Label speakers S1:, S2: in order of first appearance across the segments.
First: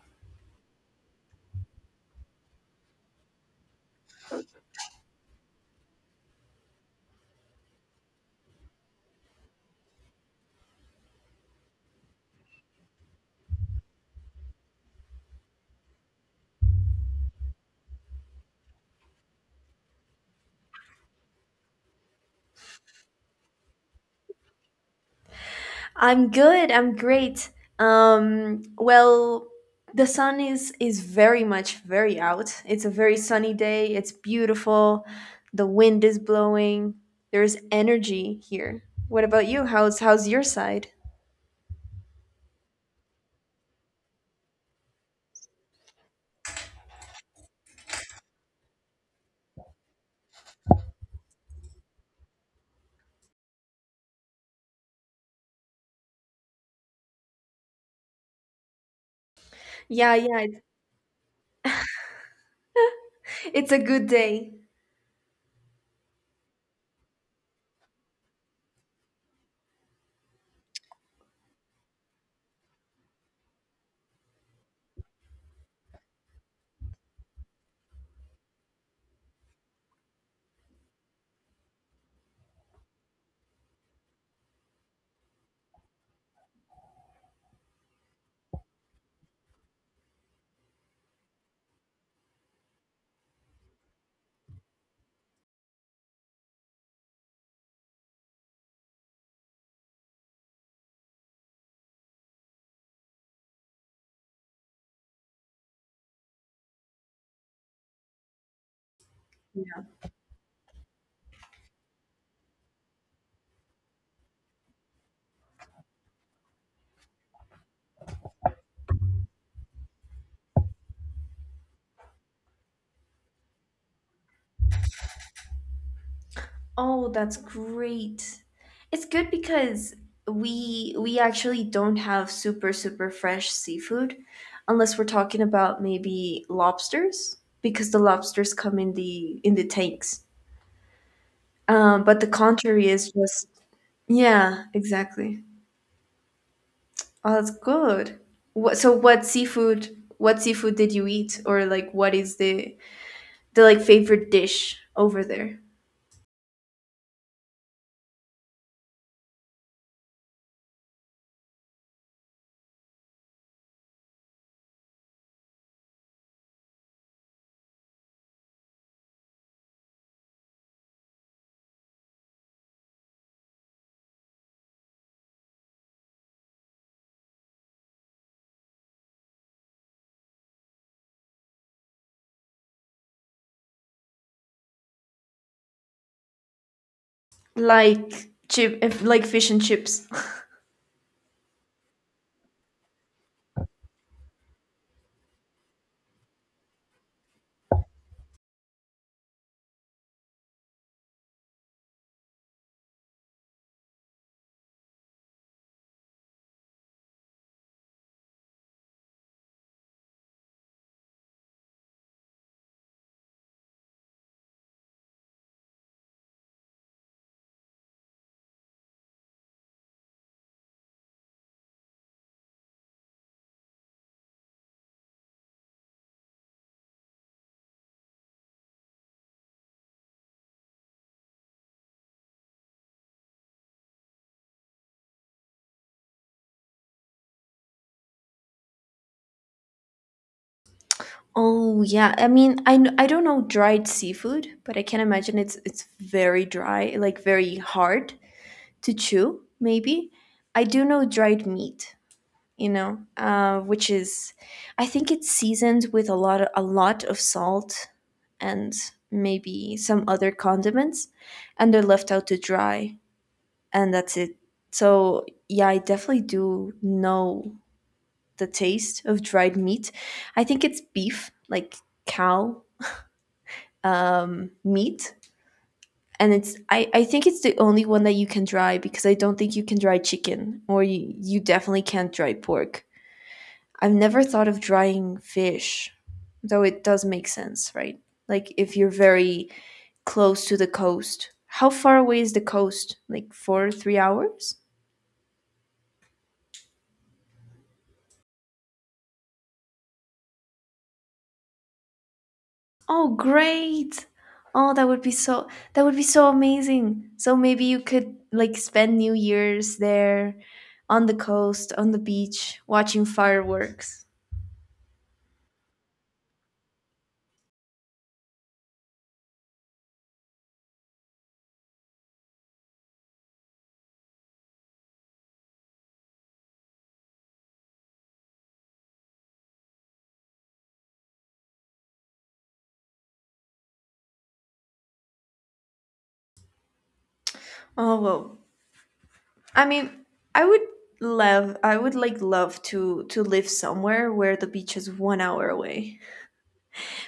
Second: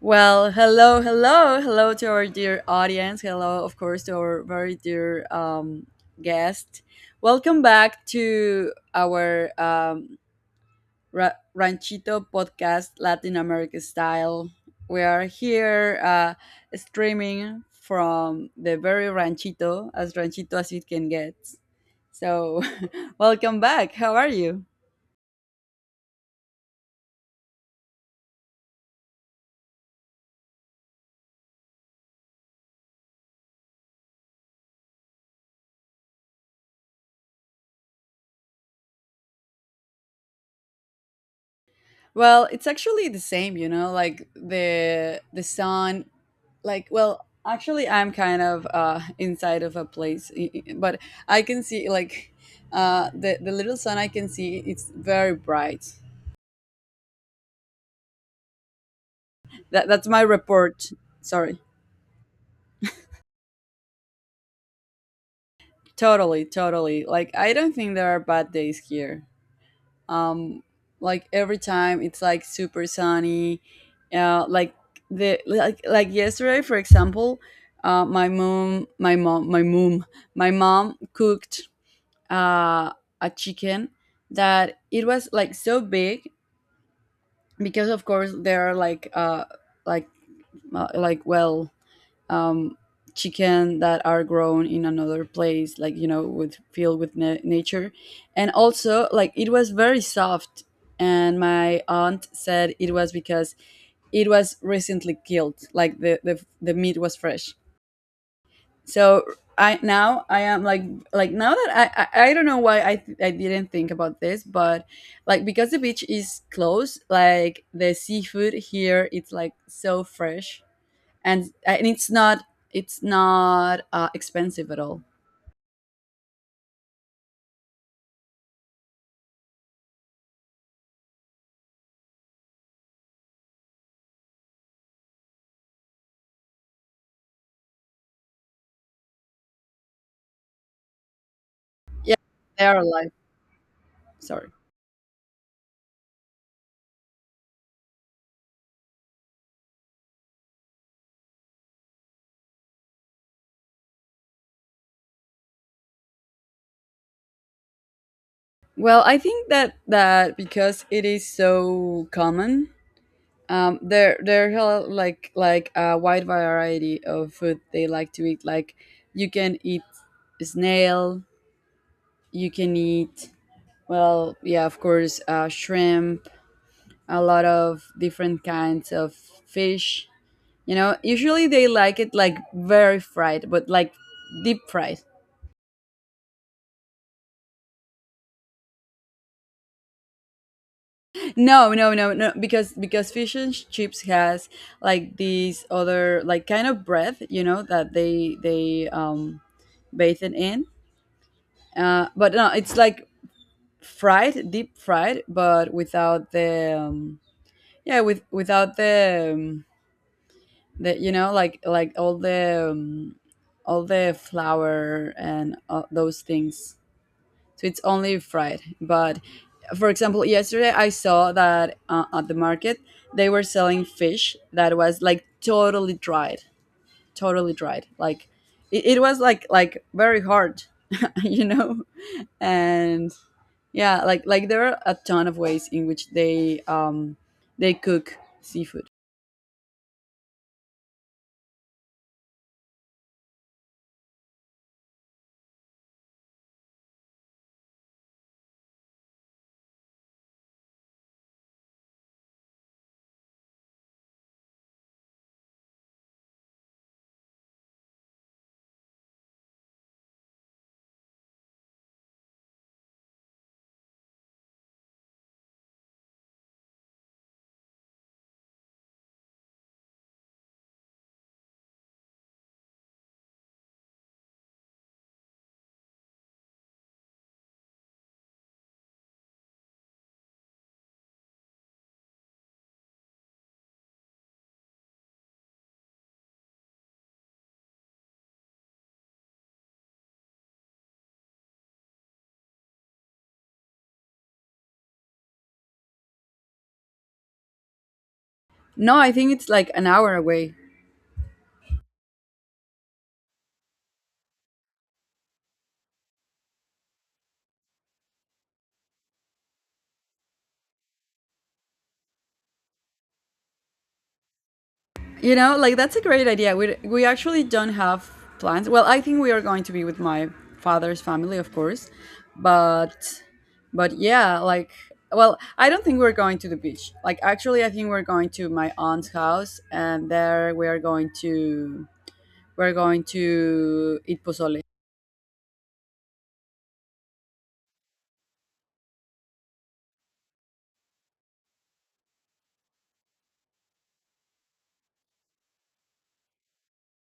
S1: Well, hello, hello, hello to our dear audience. Hello, of course, to our very dear guest. Welcome back to our Ranchito podcast, Latin America style. We are here streaming from the very Ranchito as it can get. So, welcome back. How are you?
S2: I'm good. I'm great. Um, well, the sun is very much very out. It's a very sunny day. It's beautiful. The wind is blowing. There's energy here. What about you? How's your side?
S1: Well, it's actually the same, like the sun like well, actually I'm kind of inside of a place, but I can see like the little sun I can see it's very bright. That's
S2: Yeah,
S1: my
S2: yeah, It's,
S1: report. Sorry.
S2: it's a good day.
S1: Totally, totally. Like I don't think there are bad days here. um like every time it's like super sunny like the like yesterday for example uh my mom my mom my mom my mom cooked uh a chicken that it was like so big because of course there are like like well um, chicken that are grown in another place, like with filled with nature, and also like it was very soft. And my aunt said it was because it was recently killed, like the meat was fresh. So I now I am like now that I don't know why I didn't think about this, but like because the beach is close, like the seafood here it's like so fresh and it's not expensive at all.
S2: Oh, that's great. It's good because we actually don't have super super fresh seafood unless we're talking about maybe lobsters because the lobsters come in the tanks.
S1: Yeah,
S2: But the
S1: they are
S2: contrary
S1: alive.
S2: is just
S1: Sorry.
S2: yeah, exactly. Oh, that's good. What so what seafood did you eat, or like what is the like favorite dish over there?
S1: Well, I think that because it is so common, there are like a wide variety of food they like to eat. Like you can eat snail, you can eat well, yeah, of course, shrimp, a lot of different kinds of fish. You know, usually they like it like very fried, but like deep fried.
S2: Like chip like fish and chips.
S1: No, no, no, no, because fish and chips has like these other like kind of bread, you know, that they bathe it in. But no, it's like fried, deep fried, but without the yeah, without the the like all the flour and all those things. So it's only fried but for example yesterday I saw that at the market they were selling fish that was like totally dried like it was like very hard you know and yeah like there are a ton of ways in which they cook seafood.
S2: Oh yeah, I mean, I don't know dried seafood, but I can imagine it's very dry, like very hard to chew. Maybe I do know dried meat, you know, which is, I think it's seasoned with a lot of salt and maybe some other condiments, and they're left out to dry, and that's it. So yeah, I definitely do know the taste of dried meat. I think it's beef, like cow meat, and I think it's the only one that you can dry because I don't think you can dry chicken, or you definitely can't dry pork. I've never thought of drying fish, though it does make sense, right? Like if you're very close to the coast. How far away is the coast? Like 4 3 hours?
S1: No, I think it's like an hour away.
S2: Oh great. oh that would be so that would be so amazing. So maybe you could like spend New Year's there, on the coast, on the beach, watching fireworks.
S1: You know, like that's a great idea. We actually don't have plans. Well, I think we are going to be with my father's family, of course, but but yeah, like well, I don't think we're going to the beach. Like actually, I think we're going to my aunt's house, and there we're going to eat pozole.
S2: Oh well, I mean, I would love, I would like love to live somewhere where the beach is 1 hour away,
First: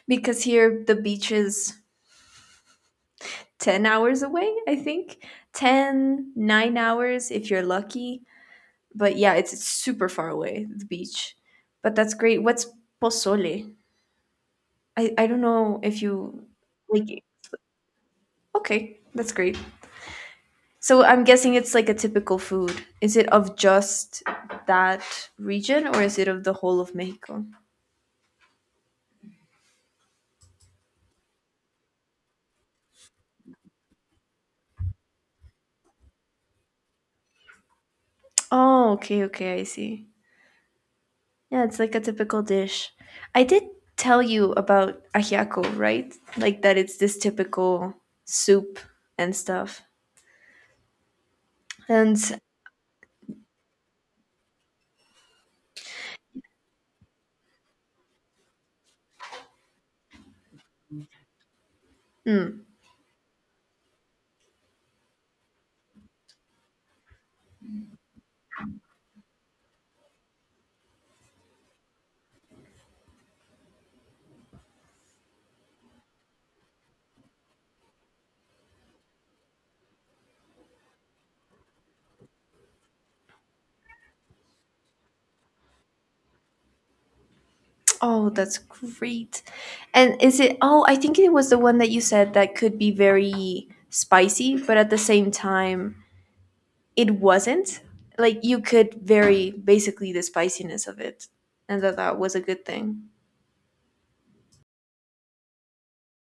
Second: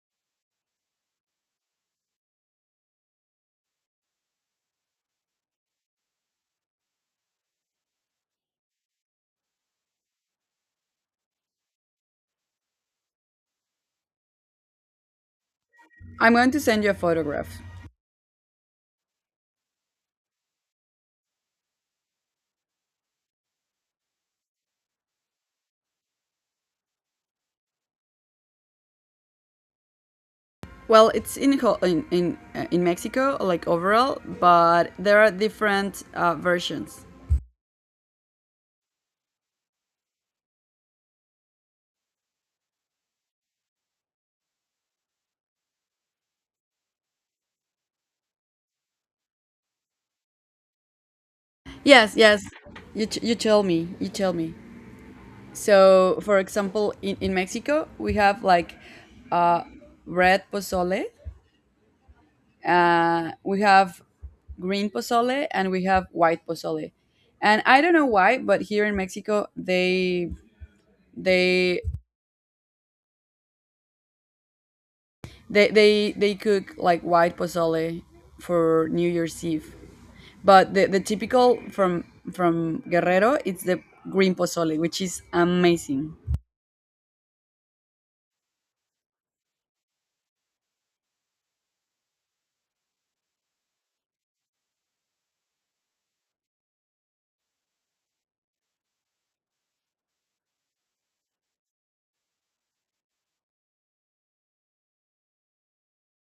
S2: because here the beach is 10 hours away. I think 10 9 hours if you're lucky. But yeah, it's super far away the beach. But that's great. What's pozole? I don't know if
S1: I'm
S2: you
S1: going to send you a
S2: like it.
S1: photograph.
S2: Okay, that's great. So I'm guessing it's like a typical food. Is it of just that region, or is it of the whole of Mexico?
S1: Well, it's in in Mexico, like overall, but there are different versions.
S2: Oh, okay, okay, I see. Yeah, it's like a typical dish. I did tell you about ajiaco, right? Like that it's this typical soup and stuff.
S1: Yes,
S2: And
S1: yes. You tell me. You tell me. So, for example, in Mexico, we have like red pozole,
S2: mm,
S1: we have green pozole, and we have white pozole. And I don't know why, but here in Mexico, they they cook like white pozole for New Year's Eve. But the typical from Guerrero, it's the green pozole, which is amazing.
S2: oh, that's great. And is it, oh, I think it was the one that you said that could be very spicy, but at the same time it wasn't, like you could vary basically the spiciness of it, and that that was a good thing.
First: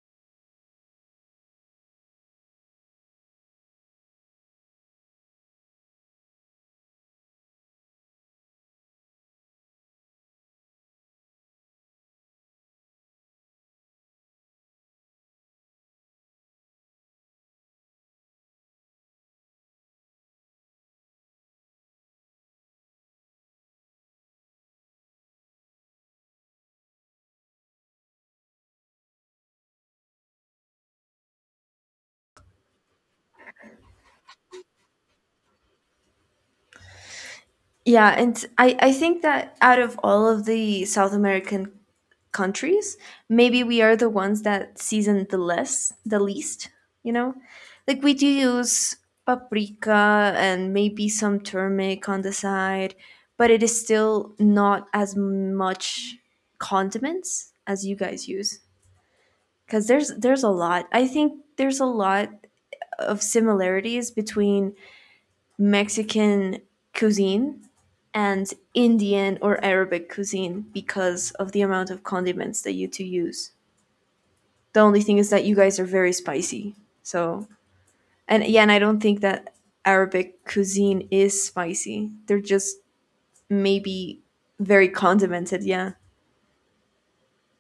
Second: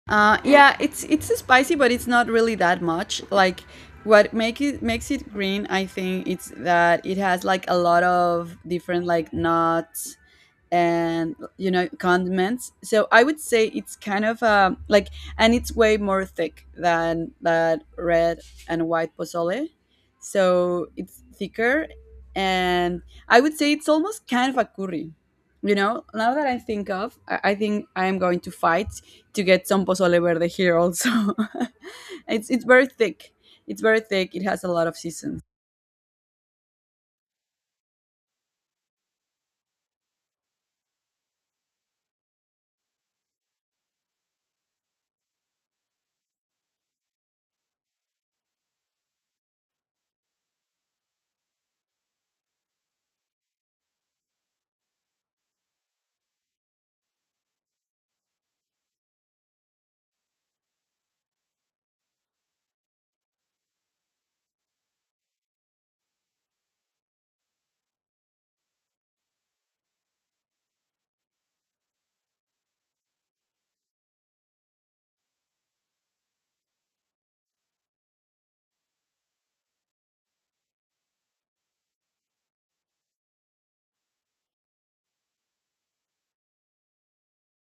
S1: Yeah, it's spicy, but it's not really that much. Like what makes it green, I think it's that it has like a lot of different like nuts and condiments so I would say it's kind of like and it's way more thick than that red and white pozole so it's thicker and I would say it's almost kind of a curry now that I think of I think I am going to fight to get some pozole verde here also. It's very thick. It's very thick. It has a lot of seasons.
S2: Yeah, and I think that out of all of the South American countries, maybe we are the ones that season the less, the least, you know, like we do use paprika and maybe some turmeric on the side, but it is still not as much condiments as you guys use, because there's a lot, I think there's a lot of similarities between Mexican cuisine and Indian or Arabic cuisine because of the amount of condiments that you two use. The only thing is that you guys are very spicy. So, and yeah, and I don't think that Arabic cuisine is spicy. They're just maybe very condimented, yeah.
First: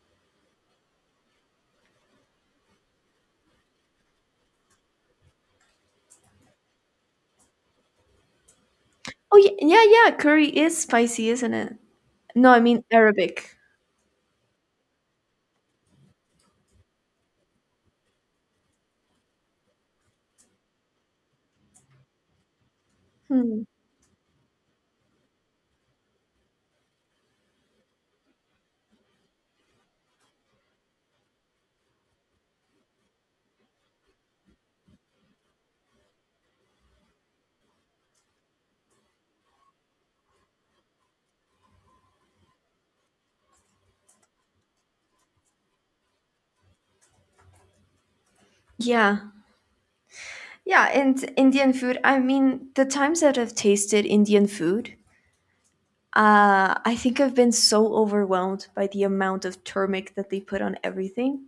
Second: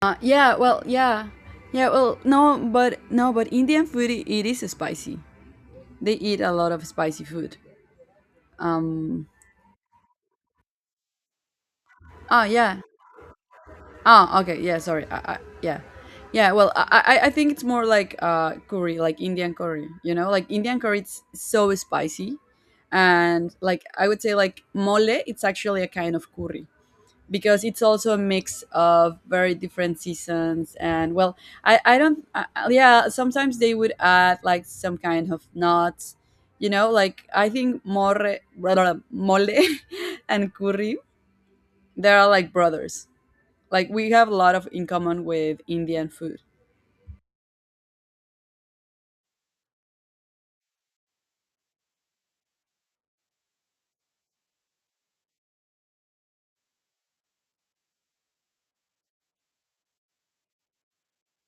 S1: Yeah, well, yeah. Yeah, well, no, but no, but Indian food it is spicy. They eat a lot of spicy food. Um
S2: Oh, yeah, yeah, yeah. Curry is spicy, isn't it?
S1: Oh,
S2: No, I
S1: yeah.
S2: mean Arabic.
S1: Oh, okay. Yeah, sorry. Yeah. Yeah, well, I think it's more like curry, like Indian curry, you know? Like Indian curry it's so spicy. And
S2: Hmm.
S1: like I would say like mole, it's actually a kind of curry. Because it's also a mix of very different seasons and well I don't I- yeah sometimes they would add like some kind of nuts like I think more mole and curry they are like brothers like we have a lot of in common with Indian food.
S2: Yeah. Yeah, and Indian food, I mean, the times that I've tasted Indian food, I think I've been so overwhelmed by the amount of turmeric that they put on everything.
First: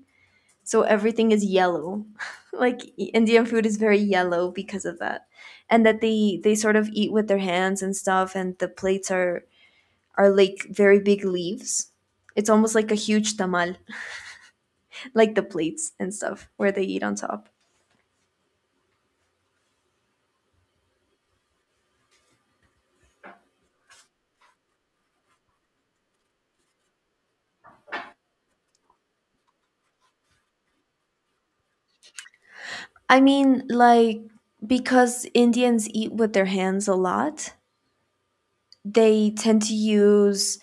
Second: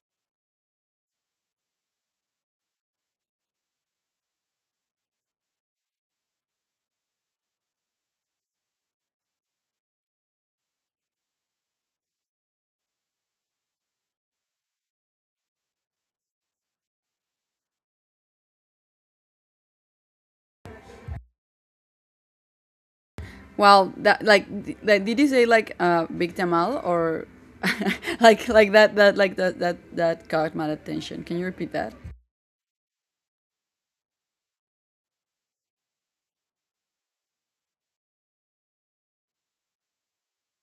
S2: So everything is yellow. Like Indian food is very yellow because of that. And that they sort of eat with their hands and stuff, and the plates are like very big leaves. It's almost like a huge tamal, like the plates and stuff where they eat on top.
S1: Well, that like like did you say like big tamal or that caught my attention. Can you repeat that?
S2: I mean, like, because Indians eat with their hands a lot, they tend to use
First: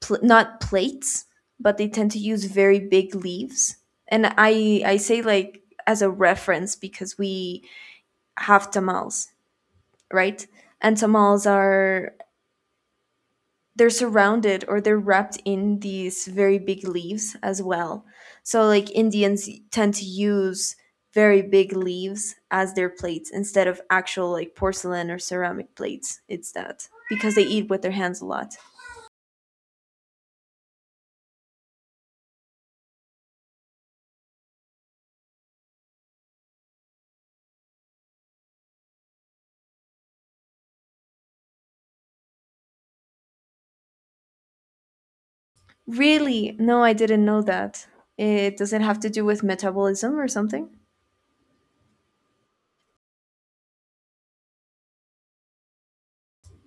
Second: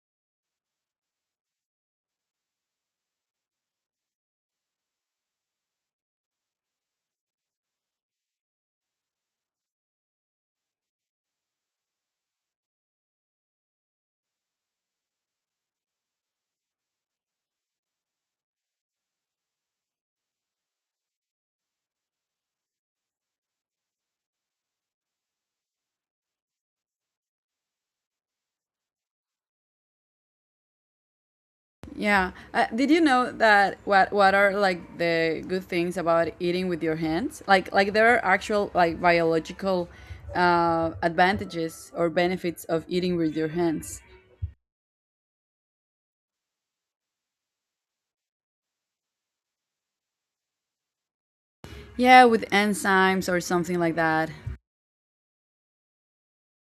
S2: not plates, but they tend to use very big leaves. And I say like as a reference because we have tamales, right? And tamales are they're surrounded, or they're wrapped in these very big leaves as well. So like Indians tend to use very big leaves as their plates instead of actual like porcelain or ceramic plates. It's that because they eat with their hands a lot.
S1: Yeah. Did you know that what are like the good things about eating with your hands? Like there are actual like biological advantages or benefits of eating with your hands.
S2: Really? No, I didn't know that. It does it have to do with metabolism or something?
S1: Yeah, with enzymes or something like that.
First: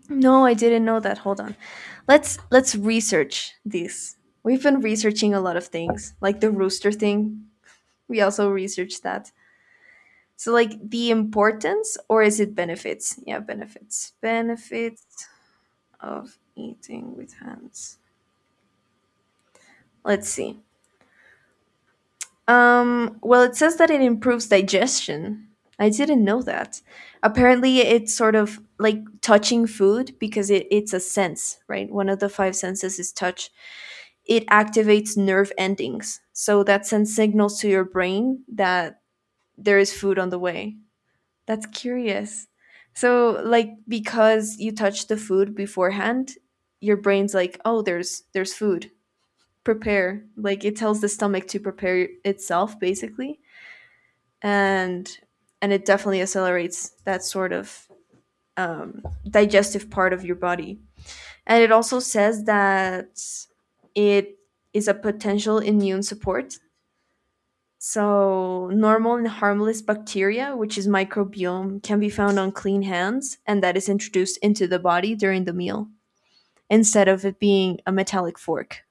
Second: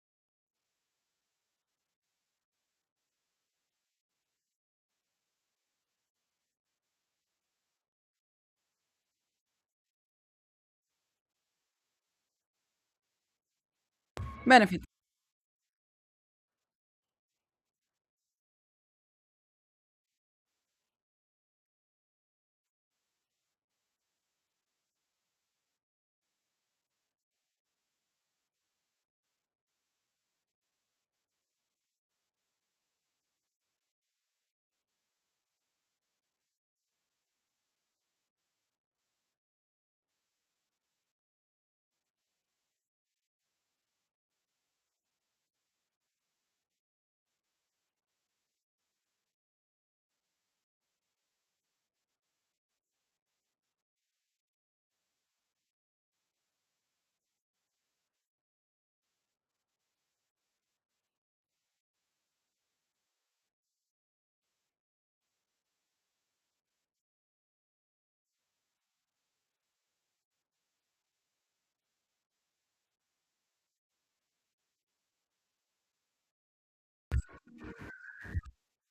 S2: No, I didn't know that. Hold on. Let's research this. We've been researching a lot of things, like the rooster thing. We also researched that. So like the importance, or is it benefits? Yeah, benefits.
S1: Benefits.
S2: Benefits of eating with hands. Let's see. Well it says that it improves digestion. I didn't know that. Apparently it's sort of like touching food because it's a sense, right? One of the 5 senses is touch. It activates nerve endings. So that sends signals to your brain that there is food on the way. That's curious. So, like, because you touch the food beforehand, your brain's like, "Oh, there's food. Prepare." Like, it tells the stomach to prepare itself, basically, and and it definitely accelerates that sort of um, digestive part of your body. And it also says that it is a potential immune support. So, normal and harmless bacteria, which is microbiome, can be found on clean hands, and that is introduced into the body during the meal instead of it being a metallic fork.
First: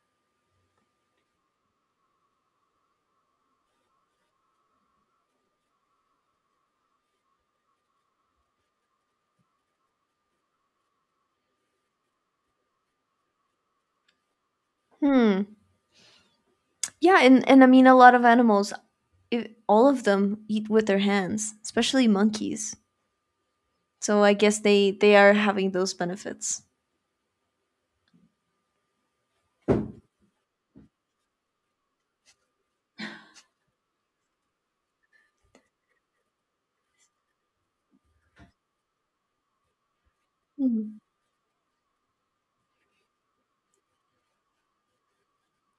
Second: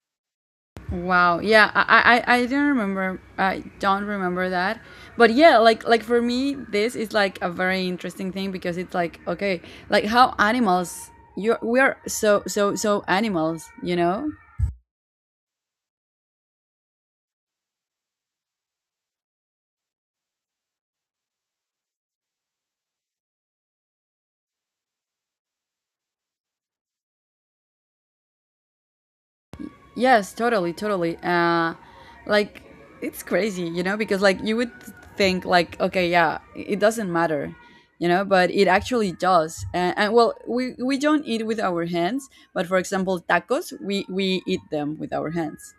S1: Wow. Yeah, I didn't remember. I don't remember that. But yeah, like for me, this is like a very interesting thing because it's like okay, like how animals you we are so so so animals, you know?
S2: Hmm. Yeah, and I mean, a lot of animals, I all of them eat with their hands, especially monkeys. So, I guess they are having those benefits.
S1: Yes, totally, totally. Like it's crazy, you know, because like you would think like okay, yeah, it doesn't matter, you know, but it actually does. And well, we
S2: Mhm.
S1: don't eat with our hands, but for example, tacos, we eat them with our hands.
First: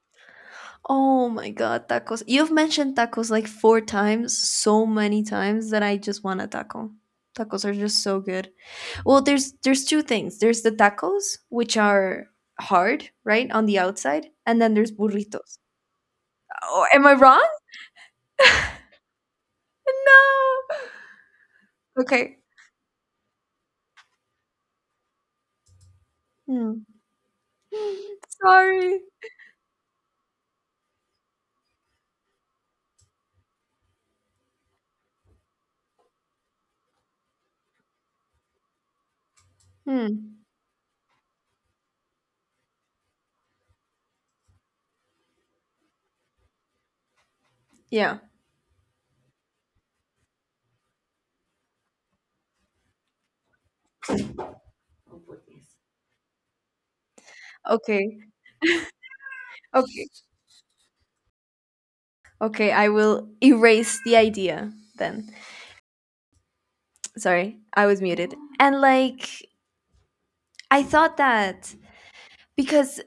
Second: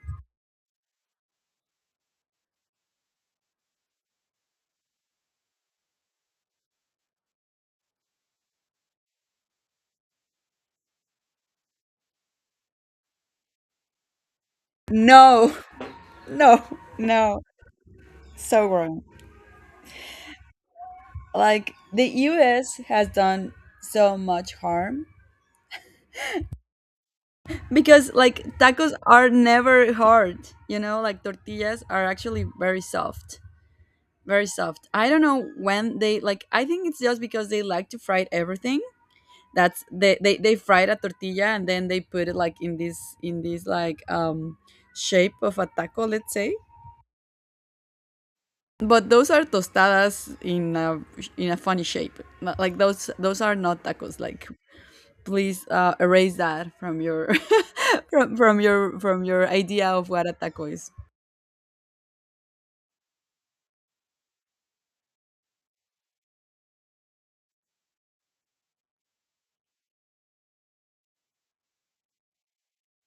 S2: Oh my god, tacos. You've mentioned tacos like 4 times, so many times that I just want a taco. Tacos are just so good. Well, there's two things. There's the tacos, which are hard, right, on the outside, and then there's
S1: No,
S2: burritos.
S1: no,
S2: Oh, am I
S1: no.
S2: wrong?
S1: So wrong.
S2: No.
S1: Like the
S2: Okay.
S1: US has done so much harm
S2: Hmm.
S1: because like tacos
S2: Sorry.
S1: are never hard, like tortillas are actually very soft. Very soft. I don't know when they like I think it's just because they like to fry everything. That's they they,
S2: Hmm.
S1: they fried a tortilla and then they put it like in this like shape of a taco, let's say.
S2: Yeah.
S1: But those are tostadas in a funny shape. Like those are not tacos. Like please erase that from your
S2: Okay.
S1: from your idea
S2: Okay.
S1: of what a taco is.
S2: Okay. I will erase the idea then. Sorry, I was muted. And like, I thought that because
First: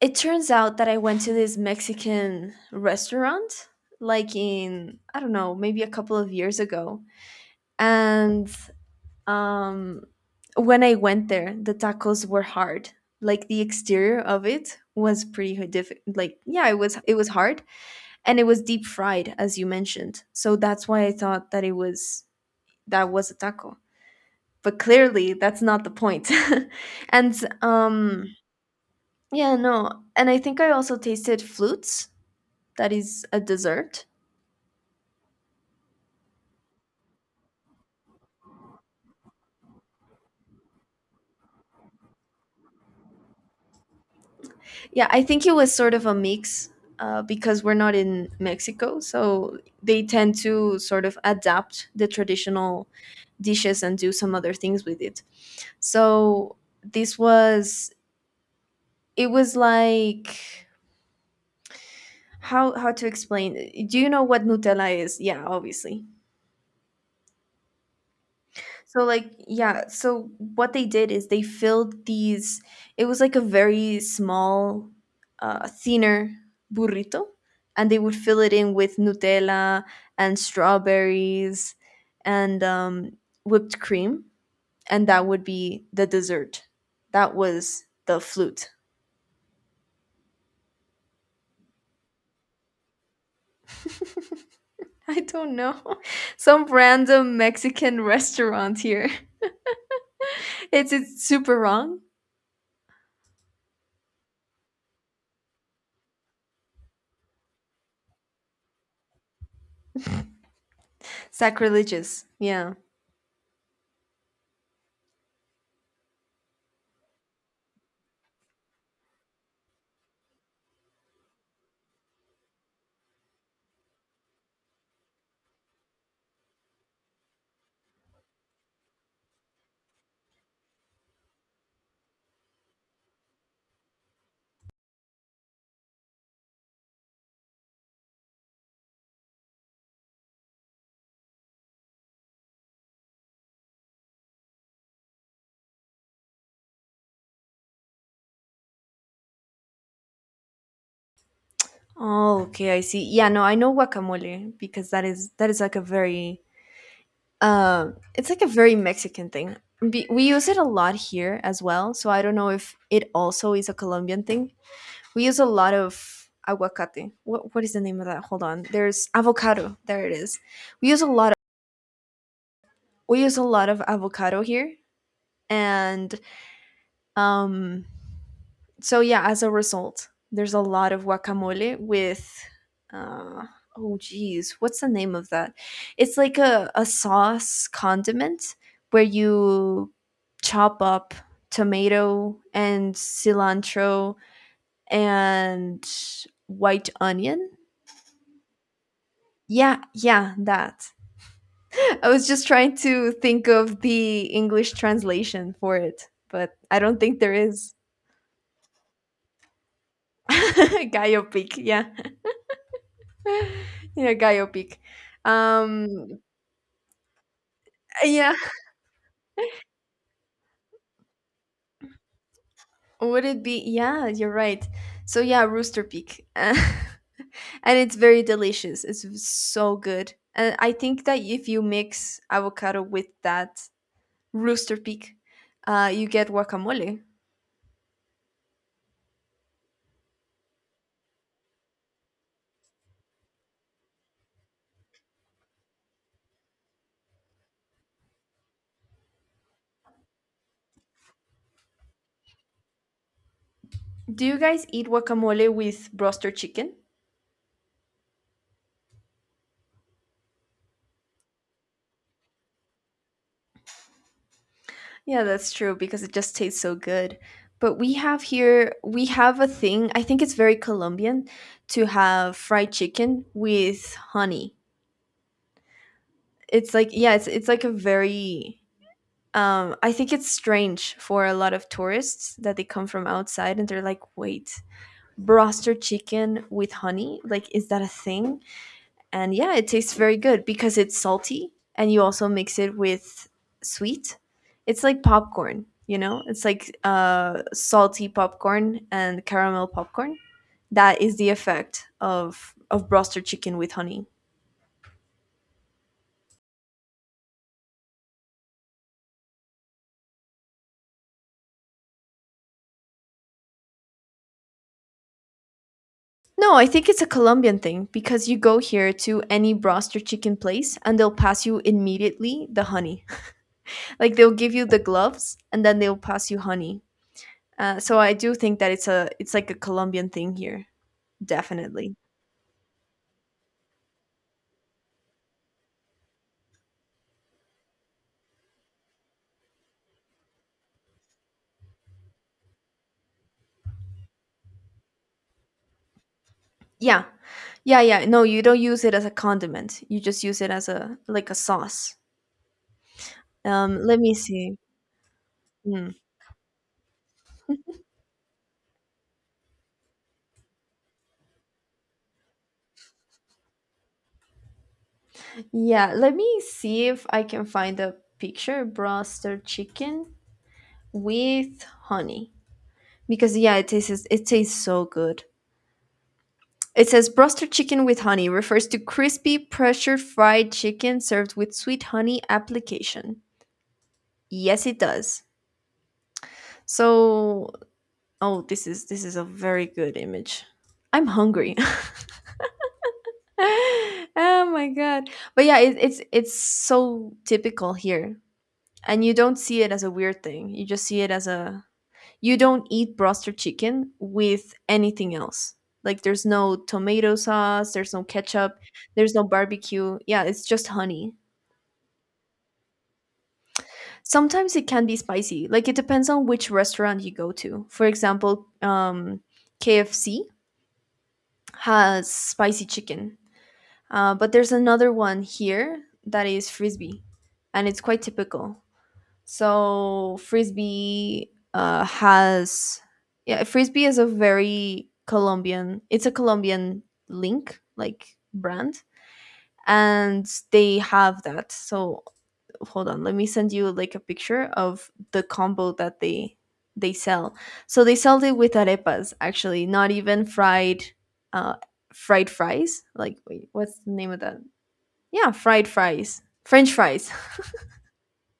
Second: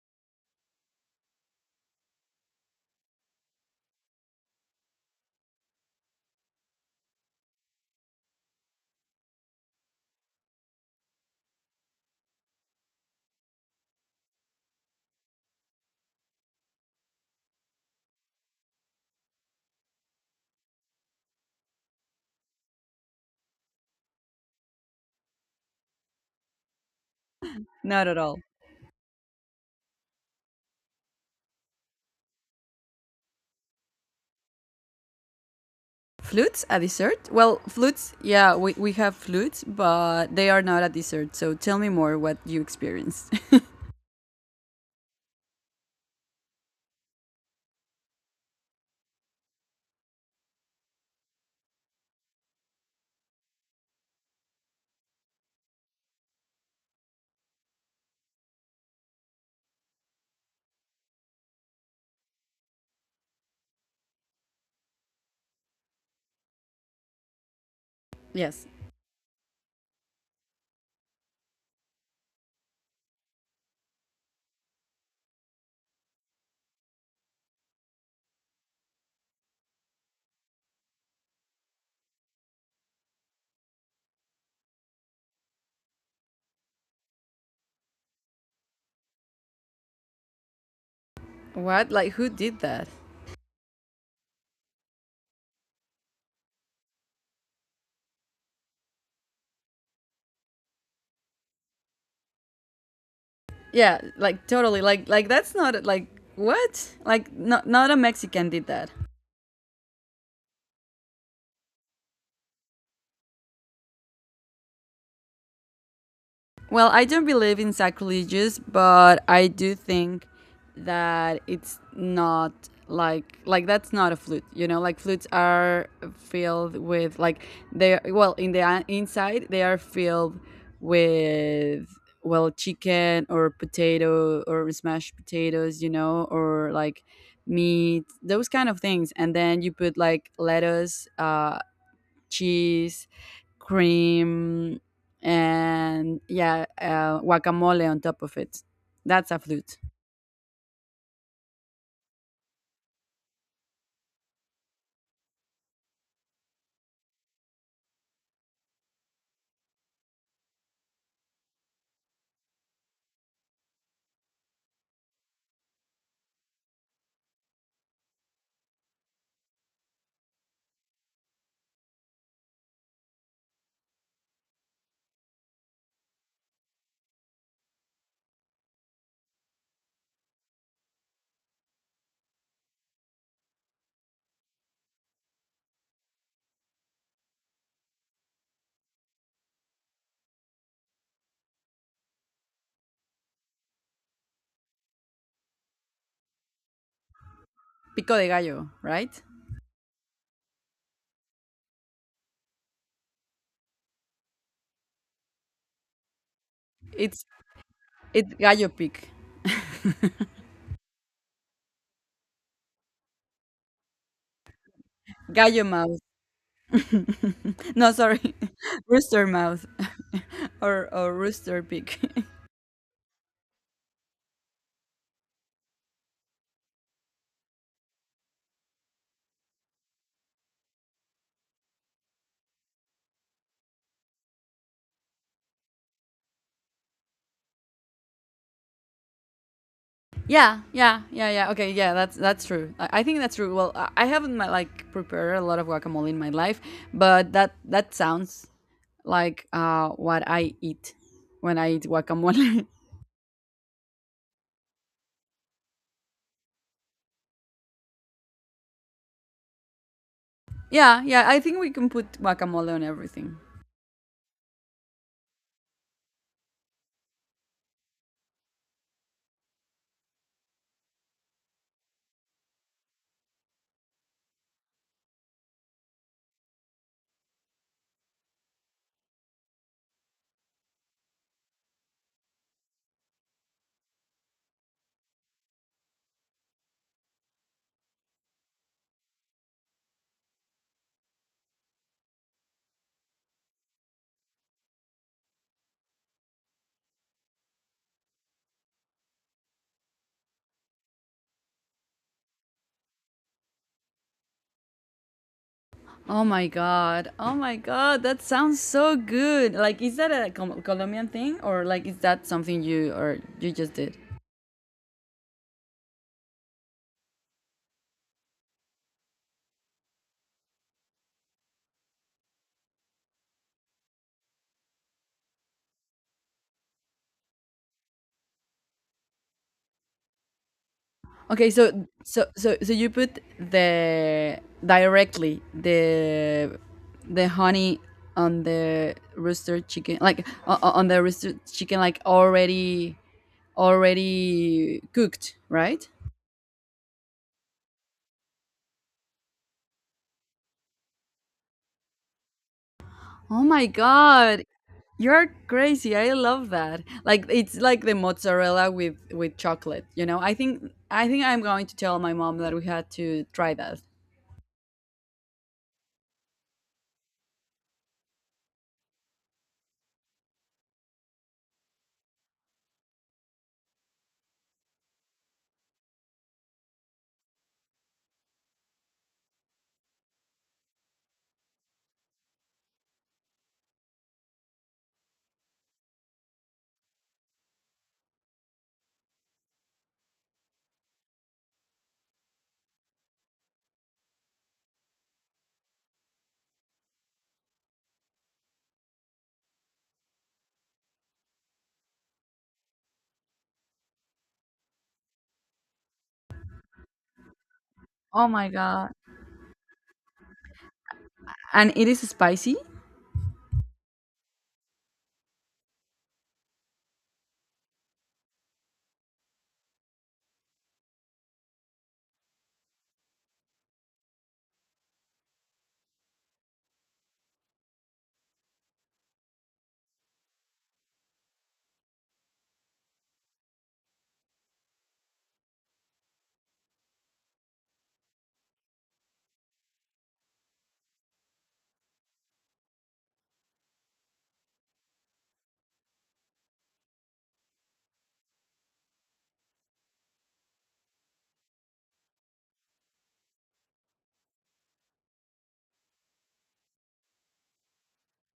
S2: it turns out that I went to this Mexican restaurant like in I don't know, maybe a couple of years ago. And um, when I went there, the tacos were hard. Like the exterior of it was pretty difficult. Like yeah, it was hard, and it was deep fried, as you mentioned. So that's why I thought that it was that was a taco. But clearly, that's not the point. and
S1: Not at
S2: um,
S1: all.
S2: yeah, no. And I think I also tasted flutes. That is a dessert.
S1: Flutes a dessert? Well, flutes, yeah, we have flutes, but they are not a dessert. So tell me more what you experienced.
S2: Yeah, I think it was sort of a mix, because we're not in Mexico, so they tend to sort of adapt the traditional dishes and do some other things with it. So this was, it was like, how to explain? Do you know what Nutella is? Yeah, obviously.
S1: yes.
S2: So like yeah, so what they did is they filled these, it was like a very small thinner burrito, and they would fill it in with Nutella and strawberries and whipped cream, and that would be the dessert. That was the flute.
S1: What? Like who did that?
S2: I don't know. Some random Mexican restaurant here. It's super wrong.
S1: Yeah, like totally. Like that's not like what? Like not a Mexican did that.
S2: Sacrilegious. Yeah.
S1: Well, I don't believe in sacrilegious, but I do think that it's not like that's not a flute. You know, like flutes are filled with like they well in the inside they are filled with well chicken or potato or smashed potatoes. You know, or like meat those kind of things and then you put like lettuce cheese, cream, and yeah, guacamole on top of it. That's a flute.
S2: Oh, okay, I see. Yeah, no, I know guacamole because that is, that is like a very it's like a very Mexican thing. We use it a lot here as well, so I don't know if it also is a Colombian thing. We use a lot of aguacate. What is the name of that? Hold on. There's avocado. There it is. We use a lot of, we use a lot of avocado here, and um so yeah, as a result, there's a lot of guacamole with uh oh geez, what's the name of that? It's like a sauce condiment where you chop up tomato and cilantro and white onion.
S1: Pico de gallo, right?
S2: Yeah, yeah, that. I was just trying to think of the English translation for it, but I don't think
S1: It's
S2: there is.
S1: it's gallo pic,
S2: Gallo pic, yeah. Yeah, biopic.
S1: gallo mouth.
S2: Um,
S1: no,
S2: yeah,
S1: sorry, rooster mouth, or rooster pic.
S2: would it be? Yeah, you're right. So yeah, rooster peak, and it's very delicious. It's so good, and I think that if you mix avocado with that rooster peak, you get guacamole.
S1: Yeah, yeah, yeah, yeah. Okay, yeah, that's true. I think that's true. Well, I haven't like prepared a lot of guacamole in my life, but that sounds like what I eat when I eat guacamole.
S2: Do you guys eat guacamole with roaster chicken?
S1: yeah, yeah, I think we can put guacamole on everything.
S2: Yeah, that's true because it just tastes so good. But we have here, we have a thing. I think it's very Colombian to have fried chicken with honey. It's like, yeah, it's like a very I think it's strange for a lot of tourists that they come from outside and they're like, wait, broster chicken with honey, like is that a thing? And yeah, it tastes very good because it's salty and you also mix it with sweet. It's like popcorn, it's like salty popcorn and caramel popcorn. That is the effect of broster chicken with honey.
S1: Oh my god! Oh my god! That sounds so good. Like, is that a Colombian thing, or like, is that something you just did?
S2: No, I think it's a Colombian thing because you go here to any broster chicken place and they'll pass you immediately the honey. Like they'll give you the gloves and then they'll pass you honey. So I do think that it's a it's like a Colombian thing here,
S1: Okay, so
S2: definitely.
S1: so so so you put the directly the honey on the rooster chicken, like on the rooster chicken, like already cooked, right?
S2: Yeah. Yeah, yeah. No, you don't use it as a condiment. You just use it as a like a sauce.
S1: Oh my
S2: Let me
S1: god.
S2: see.
S1: You're
S2: Mm.
S1: crazy. I love that. Like it's like the mozzarella with chocolate, you know? I think I'm going to tell my mom that we had to try that.
S2: Yeah, let me see if I can find a picture broster chicken with honey. Because yeah, it tastes so good. It says broster chicken with honey refers to crispy pressure fried chicken served with sweet honey application. Yes, it does. So, oh, this is a very good image. I'm hungry. Oh my god. But yeah, it's so typical here. And you don't see it as a weird thing. You just see it as a you don't eat broster chicken with anything else. Like there's no tomato sauce, there's no
S1: Oh my
S2: ketchup,
S1: god.
S2: there's no barbecue. Yeah, it's just honey.
S1: And it is spicy?
S2: Sometimes it can be spicy. Like it depends on which restaurant you go to. For example, KFC has spicy chicken, but there's another one here that is frisbee, and it's quite typical. So frisbee has yeah, frisbee is a very Colombian. It's a Colombian link like brand, and they have that. So hold on, let me send you like a picture of the combo that they sell. So they sell it with arepas actually, not even fried uh fried fries. Like wait, what's the name of that? Yeah, fried fries. French fries.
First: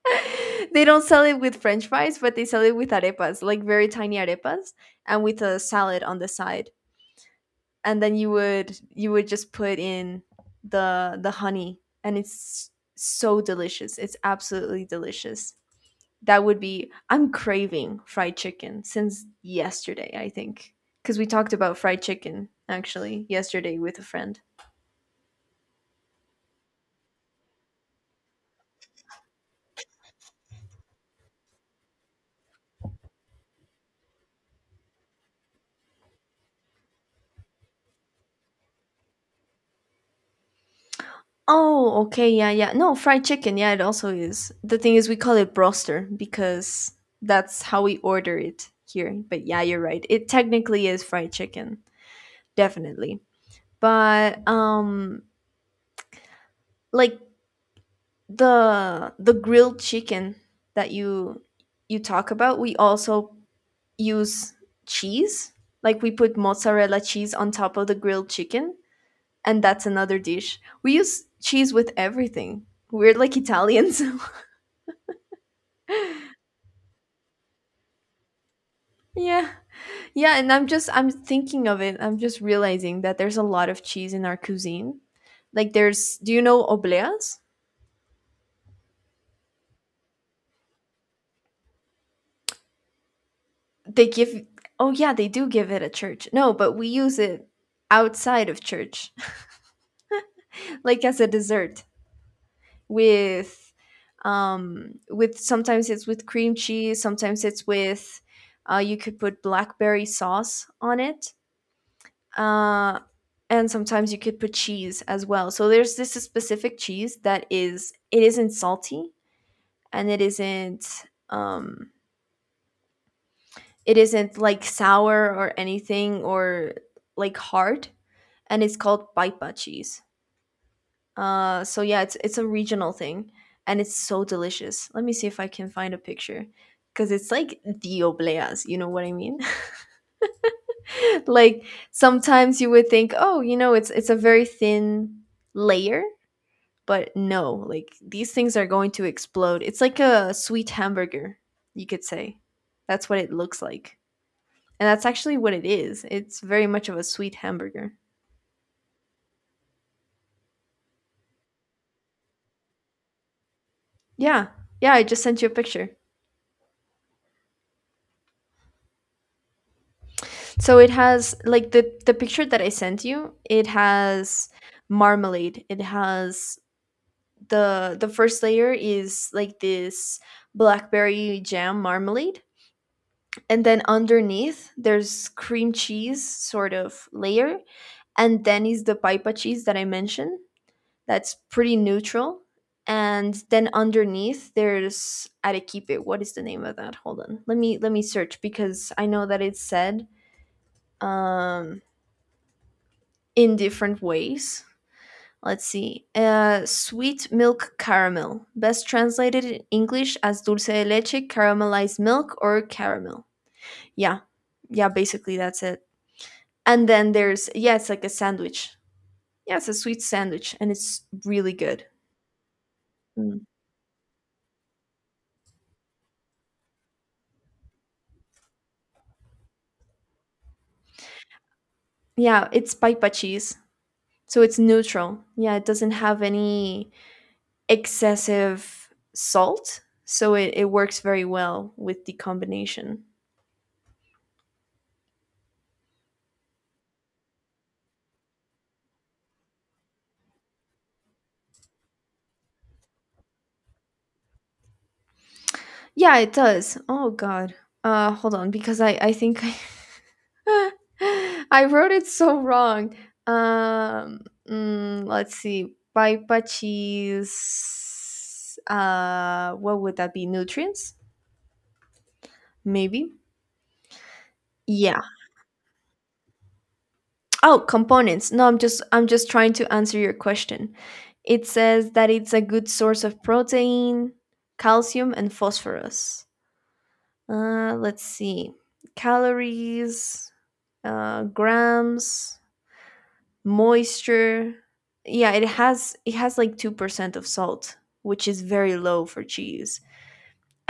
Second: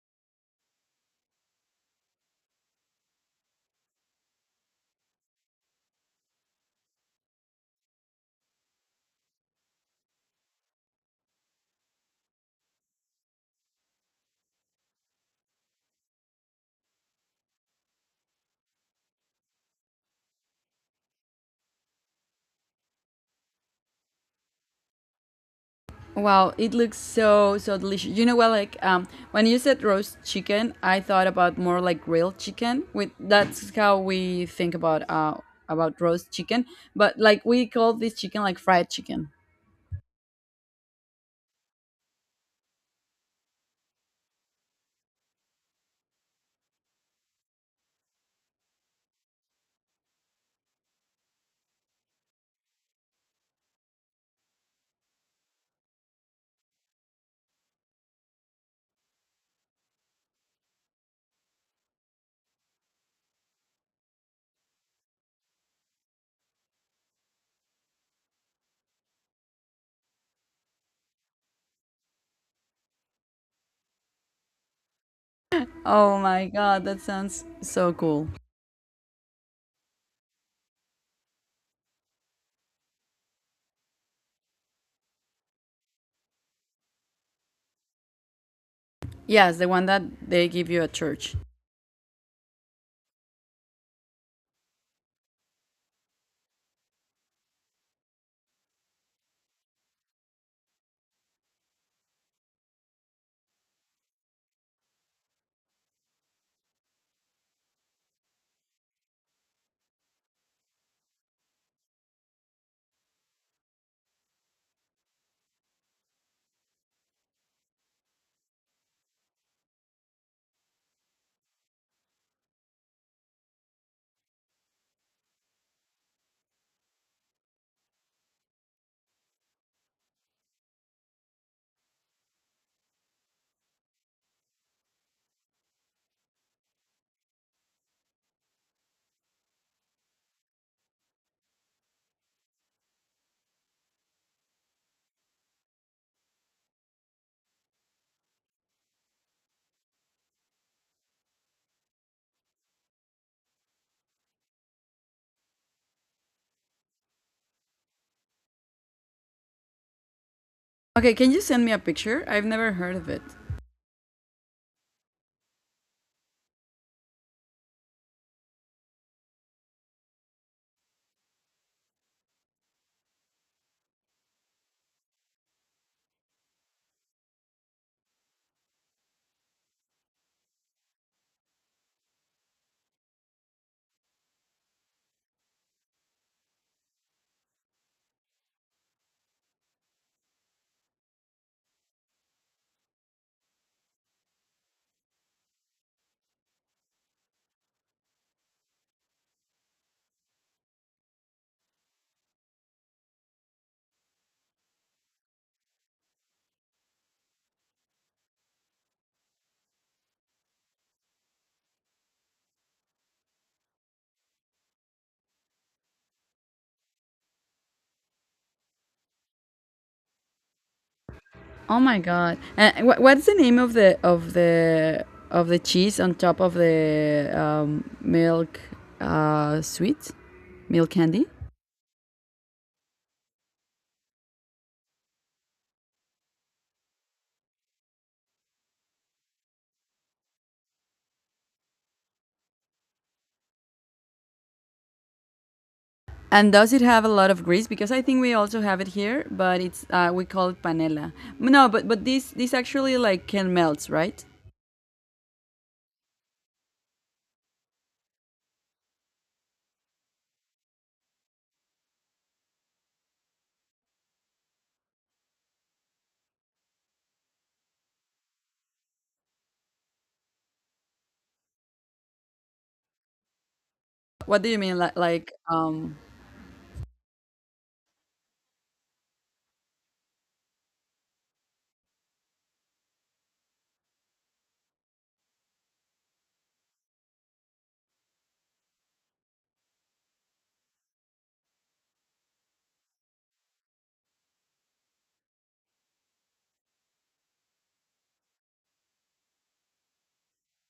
S2: They don't sell it with french fries but they sell it with arepas, like very tiny arepas and with a salad on the side. And then you would just put in the honey and it's so delicious, it's absolutely delicious. That would be I'm craving fried chicken since yesterday, I think, because we talked about fried chicken actually yesterday with a friend.
S1: Wow, it looks so so delicious. You know what like when you said roast chicken, I thought about more like grilled chicken. With That's how we think about roast chicken, but like we call this chicken like fried chicken.
S2: Oh, okay, yeah, yeah. No, fried chicken, yeah, it also is. The thing is we call it broster because that's how we order it here. But yeah, you're right. It technically is fried chicken, definitely. But like the grilled chicken that you talk about, we also use cheese. Like we put mozzarella cheese on top of the grilled chicken, and that's another dish. We use cheese with everything. We're like Italians.
S1: Oh my god, that sounds so cool.
S2: Yeah. Yeah, and I'm thinking of it. I'm just realizing that there's a lot of cheese in our cuisine. Like there's do you know obleas?
S1: Yes, the one that they give you at church.
S2: They give Oh yeah, they do give it at church. No, but we use it outside of church, like as a dessert with with sometimes it's with cream cheese, sometimes it's with you could put blackberry sauce on it. Uh and sometimes you could put cheese as well. So there's this specific cheese that is it isn't salty and um it isn't like sour or anything or like hard, and it's called baipa cheese. So yeah, it's a regional thing and it's so delicious. Let me see if I can find a picture because it's like the obleas, you know what I mean? Like sometimes you would think, "Oh, you know, it's a very thin layer." But no, like these things are going to explode. It's like a sweet hamburger, you could say. That's what it looks like. And that's actually what it is. It's very much of a sweet hamburger.
S1: Okay, can you send me a picture? I've never heard of it.
S2: Yeah. Yeah, I just sent you a picture. So it has like the picture that I sent you, it has marmalade. It has the first layer is like this blackberry jam marmalade, and then underneath there's cream cheese sort of layer, and then is the pipa cheese that I mentioned that's pretty neutral. And then underneath there's Arequipe. What is the name of that? Hold on. Let me search because I know that it's said um, in different ways. Let's see. Sweet milk caramel, best translated in English as dulce de leche, caramelized milk, or caramel. Yeah, yeah, basically that's it. And then there's yeah, it's like a sandwich. Yeah, it's a sweet sandwich, and it's really
S1: Oh
S2: good.
S1: my god! What's the
S2: Mm.
S1: name of the of the cheese on top of the milk sweet milk candy?
S2: Yeah, it's paipa cheese. So it's neutral. Yeah, it doesn't have any excessive salt. So it works very well with the combination.
S1: And does it have a lot of grease? Because I think we also have it here, but it's we call it panela. No, but this actually like can melt, right?
S2: Yeah, it does. Oh, God. Hold on, because I I wrote it so wrong. Um, mm, let's see. Paipa cheese. What would that be? Nutrients? Maybe.
S1: What do you mean?
S2: Yeah, oh, components. No, I'm just trying to answer your question. It says that it's a good source of protein, calcium, and phosphorus. Let's see. Calories, grams, moisture. Yeah, it has like 2% of salt, which is very low for cheese.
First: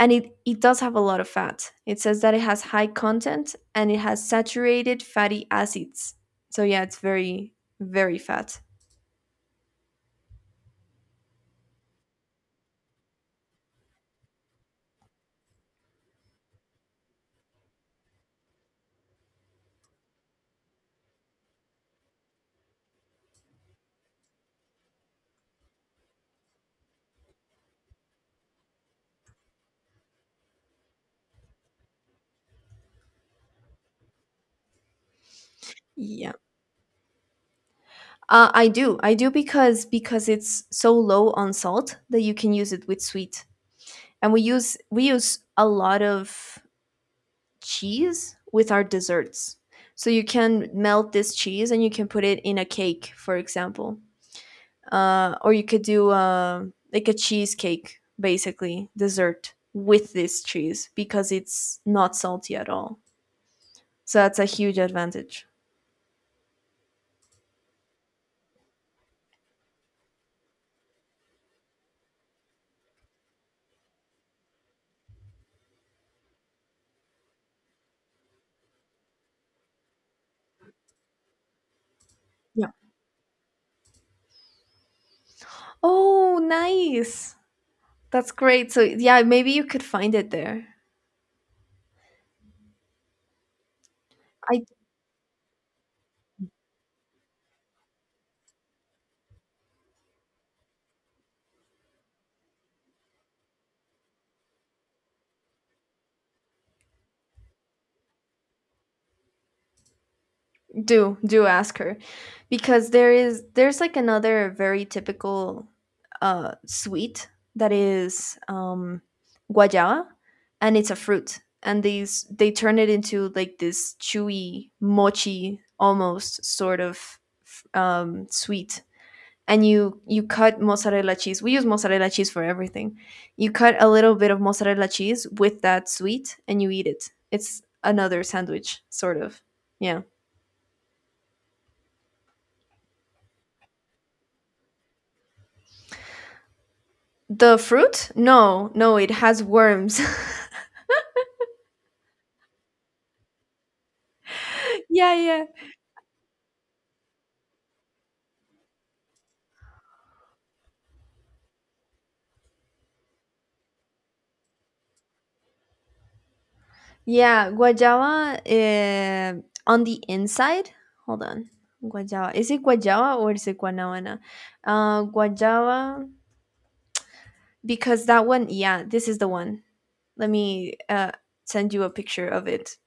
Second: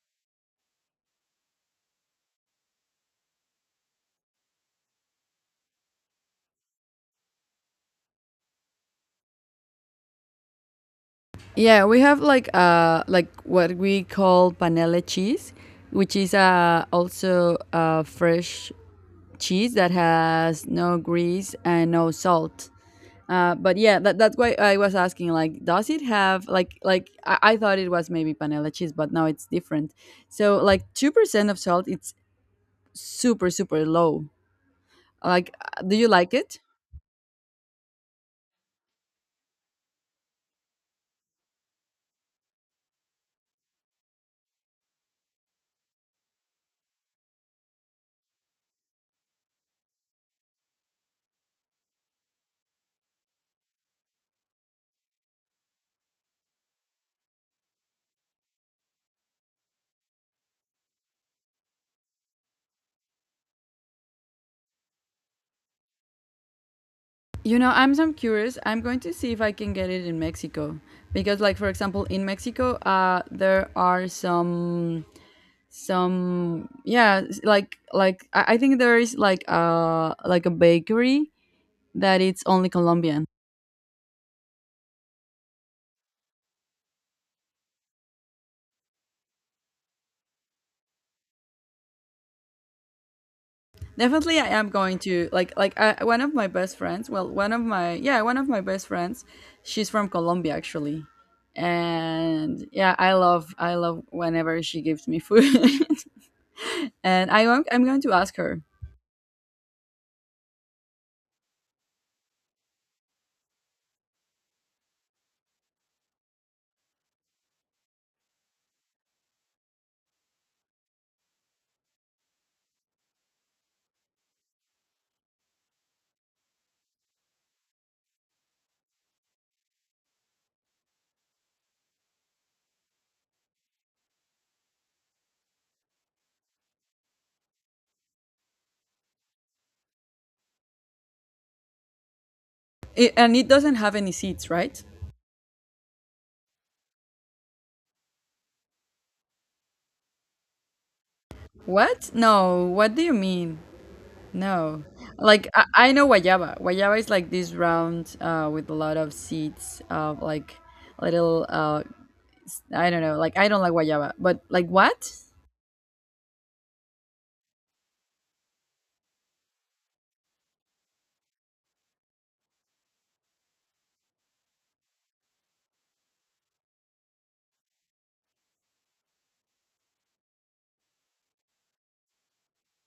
S2: And it does have a lot of fat. It says that it has high content and it has saturated fatty acids. So yeah, it's very fat.
S1: Yeah, we have like what we call panela cheese, which is also fresh cheese that has no grease and no salt. But yeah, that's why I was asking. Like, does it have like I thought it was maybe panela cheese, but now it's different. So like 2% of salt, it's super super low. Like, do you
S2: Yeah.
S1: like it?
S2: I do. I do because it's so low on salt that you can use it with sweet. And we use a lot of cheese with our desserts. So you can melt this cheese and you can put it in a cake, for example. Or you could do like a cheesecake, basically, dessert with this cheese because it's not salty at all. So that's a huge advantage.
S1: You know, I'm so curious. I'm going to see if I can get it in Mexico because, like, for example, in Mexico, there are some like like I think there is like a bakery that it's
S2: Yeah.
S1: only Colombian.
S2: Oh, nice. That's great. So yeah, maybe you could find it there.
S1: Definitely, I
S2: I
S1: am going to one of my best friends. Well, one of my best friends. She's from Colombia actually, and yeah, I love whenever she gives me food, and I'm going to ask her.
S2: do ask her because there is there's like another very typical sweet that is guayaba, and it's a fruit, and these they turn it into like this chewy mochi almost sort of sweet. And you cut mozzarella cheese. We use mozzarella cheese for everything. You cut a little bit of mozzarella cheese with that sweet and you eat it. It's another sandwich sort of. Yeah.
S1: And it doesn't have any seeds, right?
S2: The fruit? No, no, it has worms.
S1: What? No. What do you mean? No.
S2: Yeah, yeah.
S1: Like I know guayaba. Guayaba is like this round with a lot of seeds of like little. I don't know. Like I don't like guayaba, but like what?
S2: Yeah, guayaba on the inside. Hold on. Guayaba. Is it guayaba or is it guanabana? Uh, guayaba, because that one, yeah, this is the one. Let me send you a picture of it.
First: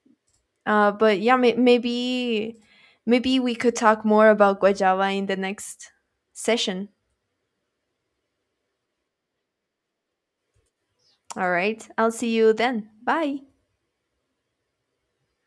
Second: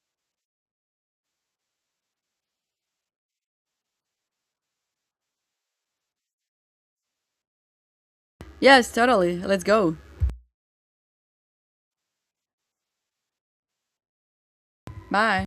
S2: But yeah, maybe we could talk more about guajava in the next session.
S1: Yes, totally. Let's go.
S2: All right, I'll see you then. Bye.
S1: Bye.